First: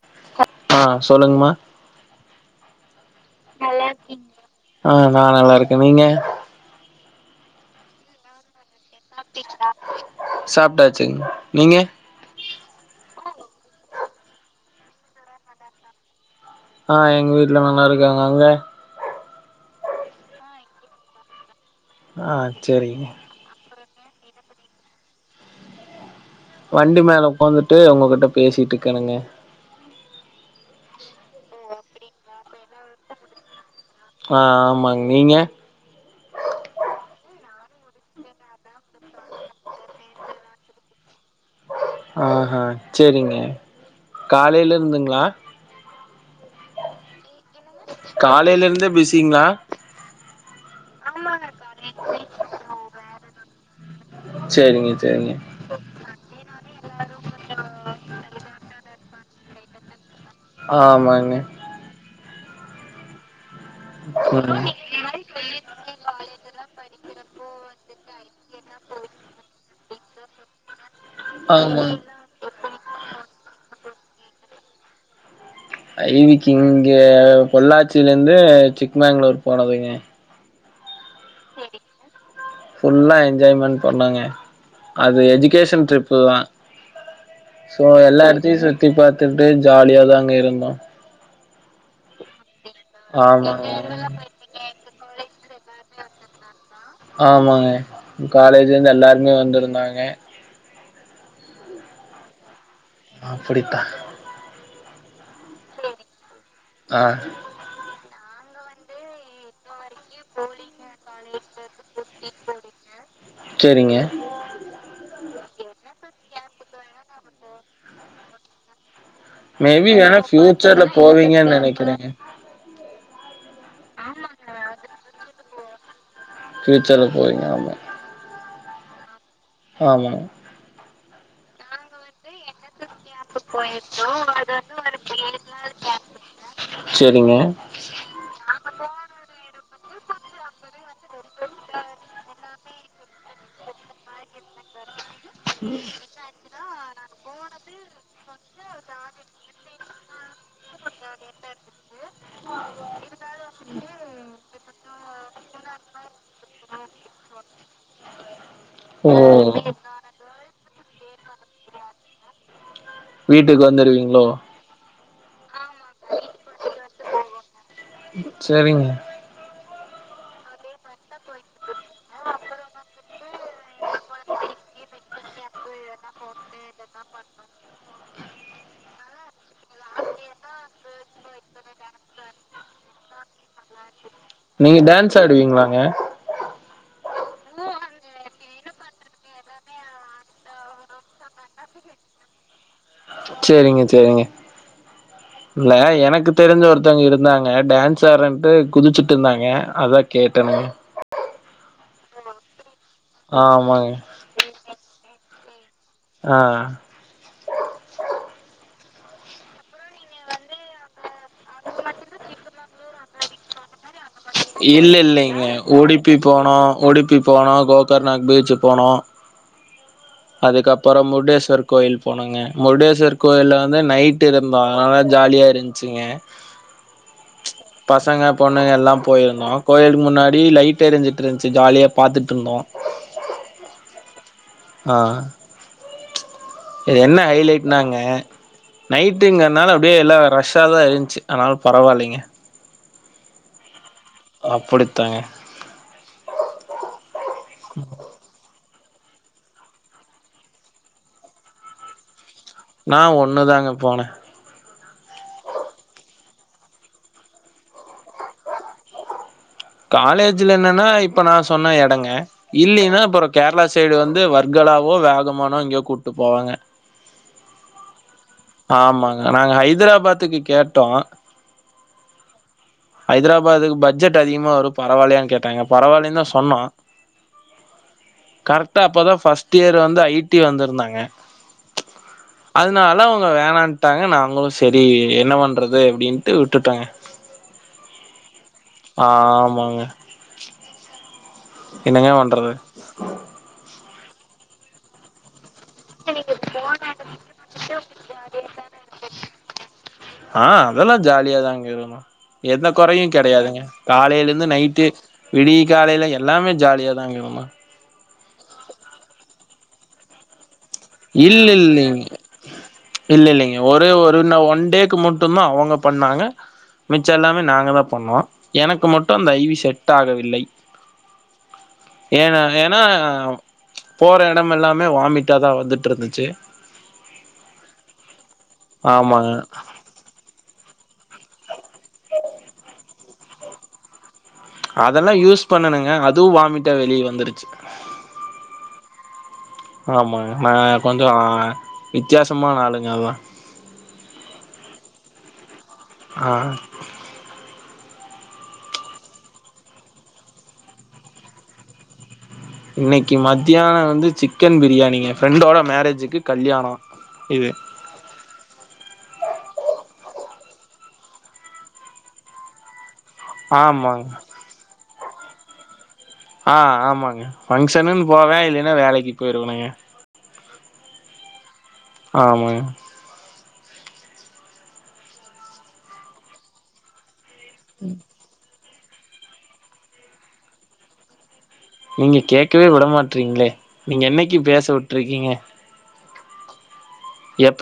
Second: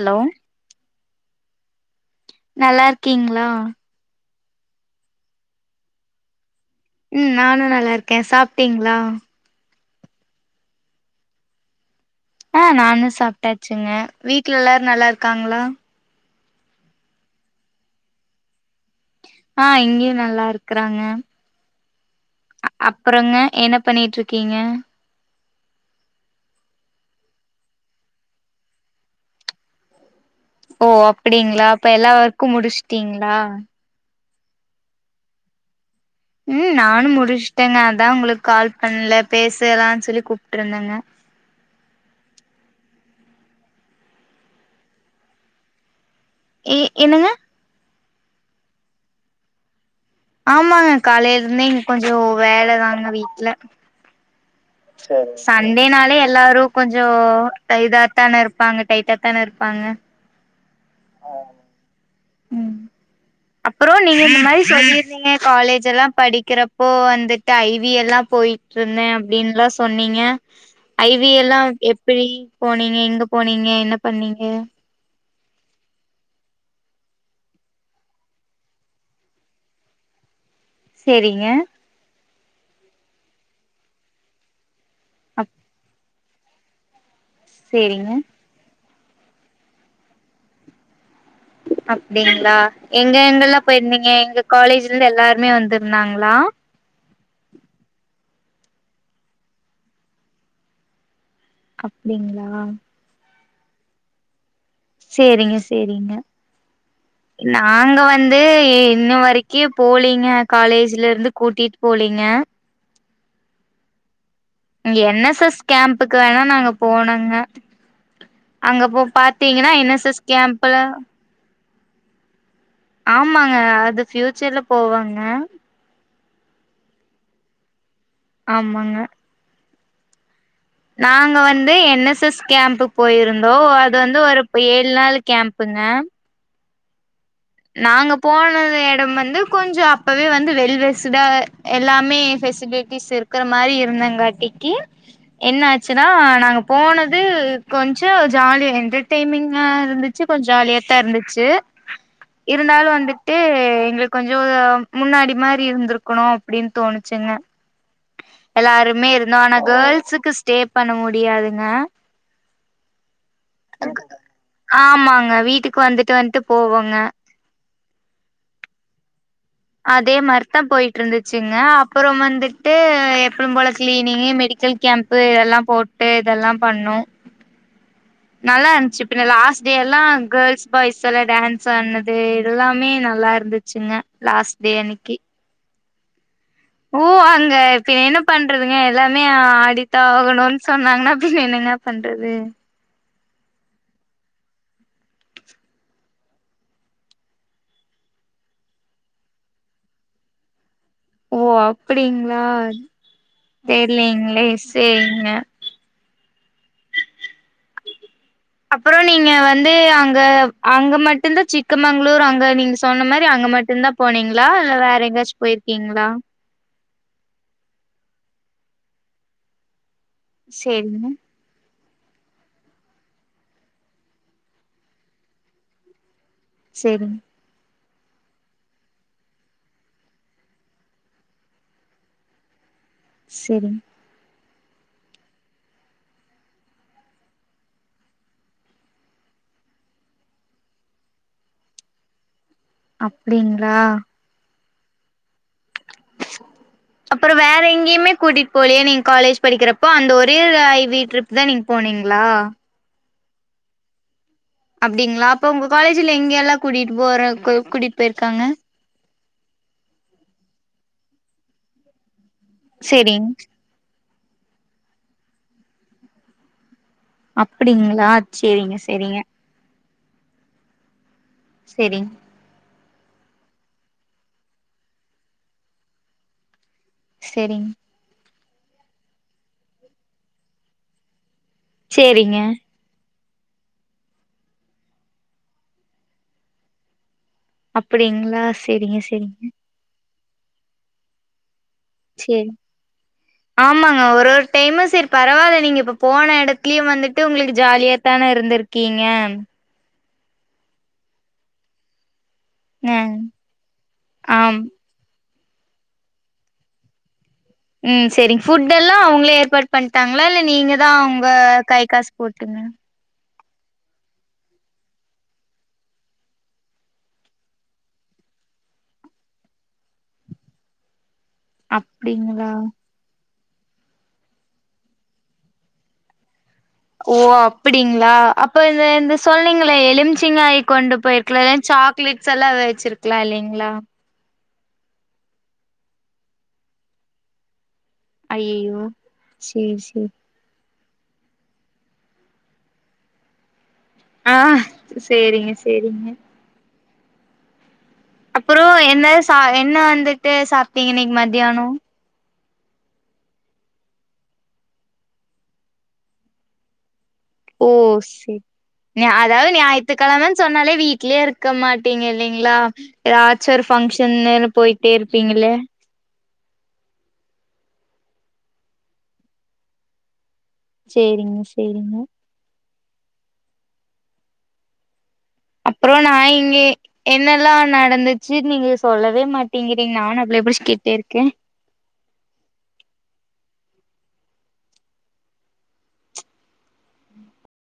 Hello ஆ சொல்லுங்மா நல்லா இருக்கீங்ளா? ஆ நா நல்லா இருக்கே நீங்க ம் நானு நல்லா இருக்கே சாப்ட்டீங் களா சாப்ட்டாச்சுங் நீங்க ஆ நானு சாப்ட்டாச்சுங்க வீட்ல எல்லாரு நல்லா இருக்காங்களா ஆ எங்க வீட்ல நல்லா இருக்காங்க அங்க ஆ இங்கயு நல்லா இருக்குறாங்க. ஆ அ செரிங்க அப்புறங்க என்ன பண்ணிட்ருக்கீங்க வண்டி மேல உக்காந்துட்டு உங்ககிட்ட பேசிட்டு இருக்கேனுங்க ஓ அப்பிடிங்களா அப்ப எல்லா ஒர்க்கு முடிச்சுட்டீங்களா ஆ ஆமாங் நீங்க ம் நானு முடிச்சுட்டேங்க அதா உங்களுக்கு கால் பண்ல பேசலான் சொல்லி கூப்ட்ருந்தங்க ஆஹா சேரிங்க காலைல இருந்துங்ளா எ என்னங்க? காலைல இருந்தே பிஸிங்ளா? ஆ மாங்க காலைல இருந்தே இங்க கொஞ்சோ வேலதாங்க வீட்ல செரிங்க செரிங்க சண்டேனாலே எல்லாரு கொஞ்சோ இதாப் தான இருப்பாங்க டைட்டாதான இருப்பாங்க ஆமாங்க ம் அப்புறோ ம் நீங்க இந்த மாரி சொல்லிருந்தீங்க காலேஜ்ல்லா படிக்கிறப் ஓ அந்தட்டு ஐவி எல்லா போய்ட்ர்ந்தே அப்பிடின்ல்லா சொன்னீங்க ஐவி எல்லா ஆமா எப்பிடி போனீங்க இங்க போனீங்க என்னப் பண்ணீங்க ஐவிக்கு இங்க பொள்ளாச்சியிலந்து சிக்மங்களூர் போனதுங்க சேரிங்க ஃபுல்லா என்ஜாய்மென்ட் பண்ணங்க அது அப் எஜீகேஷ்ன் டிரிப் புவ சோ சேரிங்க எல்லா எடத்தியு சுத் த்தி பாத்துட்டு ஜாலியாதாங்க இருந்தோ அப்பிடிங்ளா எங் எங்கேலா ஆமாங்க போயிருந்தீங்க எங்க காலேஜ்லர்ந் எல்லாருமே வந் ட் இருந்தாங்ளா ஆமாங்க காலேஜ்ல இருந்து எல்லாருமே வந்திருந்தாங்க அப்பிடிங்ளா அப்பிடிதா சேரிங்க சேரிங்க ஆ நாங்க வந் து இன்ன வரைக்கி போலீங்க காலேஜ்லர்ந்து கூட்டிட் போலீங்க சேரிங்க என் எஸ் எஸ் கேம்புக்கு வேணா நாங்க போனங்க அங்க போ பாத்தீங்கன்னா மேபி என் எஸ் வேணா எஸ் கேம்ப்ல பிஃயூச்சர்ல போவீங்கன் நெனக்கிறே எ ஆமாங் க அது ஃபியூச்சர்ல போவாங் ஆ ஃபியூச்சர்ல போவியீங்க ஆமா ஆமாங்க ஆமா நாங்க வந்து என் எஸ் எஸ் கேம்புக் போயிருந்தோ அது வந்து ஒரு ஏழு நாள் கேம்ப்புங்க சேரி நாங்க போன எடம் வந்து கொஞ்சம் அப்பவே வந்து வெல் வெஸ்டா எல்லாமே ஃபெசிலிட்டிஸ் இருக்குற மாதிரி இருந்தேங்காட்டிக்கு என்ன ஆச்சுன்னா நாங்க போனது கொஞ்சோ ஜாலிய என்டர்டெய்மிங்கா இருந்துச்சு கொஞ்சோ ஜாலியாத்தா இருந்துச்சு இருந்தாலு வந்துட்டு எங்களுக்கு கொஞ்சோ முன்னாடி மாரி இருந்திருக்கணு அப்டின்னு தோனுச்சுங்க எல்லாருமே ஓ இருந்தோ ஆன கேள்ஸுக்கு ஸ்டே பண்ண முடியாதுங்க வீட்டுக்கு வந்துருவீங்களோ ஆமாங்க வீட்டுக்கு வந்துட்டு வந்துட்டு போவோங்க சேரிங்க அதே மறித்தா போயிட்டு இருந்துச்சுங்க அப்புறம் வந்துட்டு எப்பவு போல கிளீனிங் மெடிக்கல் கேம்ப்பு இதெல்லா போட்டு இதெல்லா பண்ணோ இதான் பண்ண [unintelligible] நல்லா இருந்துச்சு பின் லாஸ்ட் டே எல்லா கேர்ள்ஸ் பாய்ஸ் எல்லா டான்ஸ் ஆடுனது எல்லாமே நல்லா இருந்துச்சுங்க லாஸ்ட் டே நீங்க அன்னைக்கி டேன்ஸ் ஆடுவீங்களாங்க ஓ அங்க இப்பின் என்ன பண்றதுங்க எல்லாமே ஆடித்தா ஆகணுன்னு சொன்னாங்கன்னா பின்ன என்னங்க பண்றது சேரிங்க சேரிங்க இல்ல எனக்கு தெரிஞ்ச ஒருத்தவங்க இருந்தாங்க டான்சாரேன்ட்டு குதிச்சுட்டு இருந்தாங்க அதா கேட்டேணுங்க ஓ அப்டிங்ளா ஆமாங்க தெரிலங்ளே சேரிங்க ஆ அப்புறோ நீங்க வந்து அங்க அங்க மட்டு இருந்த சிக்கமங்களூர் அங்க நீங்க சொன்ன மாரி அங்க மட்டுந்தா போனீங்களா இல்ல வேற எங்கயாச்சு இல்லைங்க போயிருக்கீங்களா உடுப்பி போனோ உடுப்பி போனோ கோகர்நாக் பீச் போனோ அதுக்கப்புறோ சேரிங்க முடேஸ்வர் கோயில் போனோங்க முருடேஸ்வர் கோயில்ல வந்து நைட்டு் இருந்தோங்க அதனா ஜாலியா இருந்துச்சுங்க சேரிங்க பசங்க பொண்ணுங்க எல்லா போயிருந்தோ கோயிலுக்கு முன்னாடி லைட் எரிஞ்சிட்டு இருந்துச்சு ஜாலியா பாத்துட்டு இருந்தோ சேரிங் ஆஹ் இது என்ன ஹைலைடனாங்க நைட்டுங்கரனால அப்படியே எல்லா ரஷ்ஷா தான் இருந்துச்சு அதனால பரவாயில்லைங்க அப்படிங்களா அப்படித்தாங்க அப்புறம் வேற எங்கேயுமே கூட்டிட்டு போலையே நீங்க காலேஜ் படிக்கிறப்போ அந்த ஒரே ஐவி ட்ரிப் தான் நீங்க போனீங்களா ஆ ஒன்னு தாங்க நான் போனேன் அப்டிங்களா அப்ப உங்க காலேஜ்ல எங்கேல்லாம் கூட்டிட்டு போற கூட்டிட்டு போயிருக்காங்க காலேஜ்ல என்னன்னா இப்ப நான் சொன்ன எடங்க இல்லைன்னா சேரிங் அப்பறம் கேரளா சைடு வந்து வர்கலாவோ வேகமானோ எங்கயோ கூப்ட்டு போவாங்க அப்டிங்களா சேரிங்க சேரிங்க ஆமாங்க நாங்க ஹைதரா பாத்துக்கு கேட்டோம் சேரி ஹைதராபாதுக்கு பட்ஜெட் அதிகமா வரும் பரவாயில்லையான்னு கேட்டாங்க பரவாயில்லைன்னு தா சொன்னோம் சேரிங்க கரெக்ட்டா அப்பதான் ஃபர்ஸ்ட் இயர் வந்து ஐ டி வந்திருந்தாங்க சேரிங்க வேணனுட்டாங்க நாங்களும் சரி என்ன பண்றது அப்டின்ட்டு விட்டுட்டோங்க அப்டிங்களா சேரிங்க ஆ சேரிங்க ஆமாங்க என்னங்க சேரி பண்றது ஆமாங்க ஒரு ஒரு டைம் சேரி பரவால நீங்க இப்ப போன இடத்துலயும் வந்துட்டு உங்களுக்கு ஜாலியாத்தானே இருந்திருக்கீங்க ஆ அதெல்லாம் ஜாலியாதான்ங்க இருந்தோம் எந்த அ கொறையும் கெடையாதுங்க காலையில இருந்து ஆம் நைட்டு விடிய காலையில எல்லாமே ஜாலியா தாங்க இருந்தோம் ம் சேரி புட் எல்லா அவங்களே ஏற்பாடு பண்ணிட்டாங்களா இல்ல நீங்க எல்லாம் அவங்க இல்ல கை இல்லைங்க காசு போட்டு இல்ல இல்லைங்க ஒரே ஒரு ஒன் டேக்கு மட்டும் தான் அவங்க பண்ணாங்க மிச்சம் எல்லாமே நாங்க தான் பண்ணோம் எனக்கு மட்டும் அந்த ஐவி செட் ஆகவில்லை ஏன அப்டிங்களா ஏன்னா போற இடம் எல்லாமே வாமிட்டாதான் வந்துட்டு இருந்துச்சு ஓ அப்டிங்களா அப்ப இந்த ஆமாங்க சொன்னீங்களே எலுமிச்சிங்க கொண்டு போயிருக்கலா சாக்லேட்ஸ் எல்லா வச்சிருக்கலா இல்லலைங்களா அதெல்லாம் யூஸ் பண்ணனுங்க அதுவும் வாமிட்டா வெளிய வந்துருச்சு அய்யயோ ஆமாங்க நான் கொஞ்சம் வித்தியாசமான ஆளுங்க அதான் ஆ சேரிங்க சேரிங்க ஆ அப்புறோம் என்னது என்ன வந்துட்டு சாப்ட்டீங்க இன்னைக்கு மத்தியானம் இன்னைக்கு மத்தியானம் வந்து சிக்கன் பிரியாணிங்க ஃப்ரெண்டோட மேரேஜுக்கு கல்யாணம் இது ஓ சேரி அதாவது ஞாய்த்துக்கிழமன்னு சொன்னாலே வீட் கீளியருக்கா மாட்டீங்குது இல்லைங்களா ஏதாச்சும் ஒரு ஆமாங்க ஃபங்க்ஷன்னு போயிட்டே இருப்பீங்களே ஆ ஆமாங்க ஃபங்க்ஷன்னன்னு போவேன் இல்லைன்னா வேலைக்கு போயிருவேணுங்க சேரிங்க சேரிங்க ஆமாங்க அப்புறோம் நான் இங்க எப் என்னெல்லாம் நடந்துச்சு நீங்க சொல்லவே மாட்டேங்கிறீங்க நானும் அவள புடிச்சி திட்டி இருக்கேன் நீங்க கேக்கவே விடமாட்டறீங்களே நீங்க என்னைக்கு பேச விட்டுருக்கீங்க எப்போ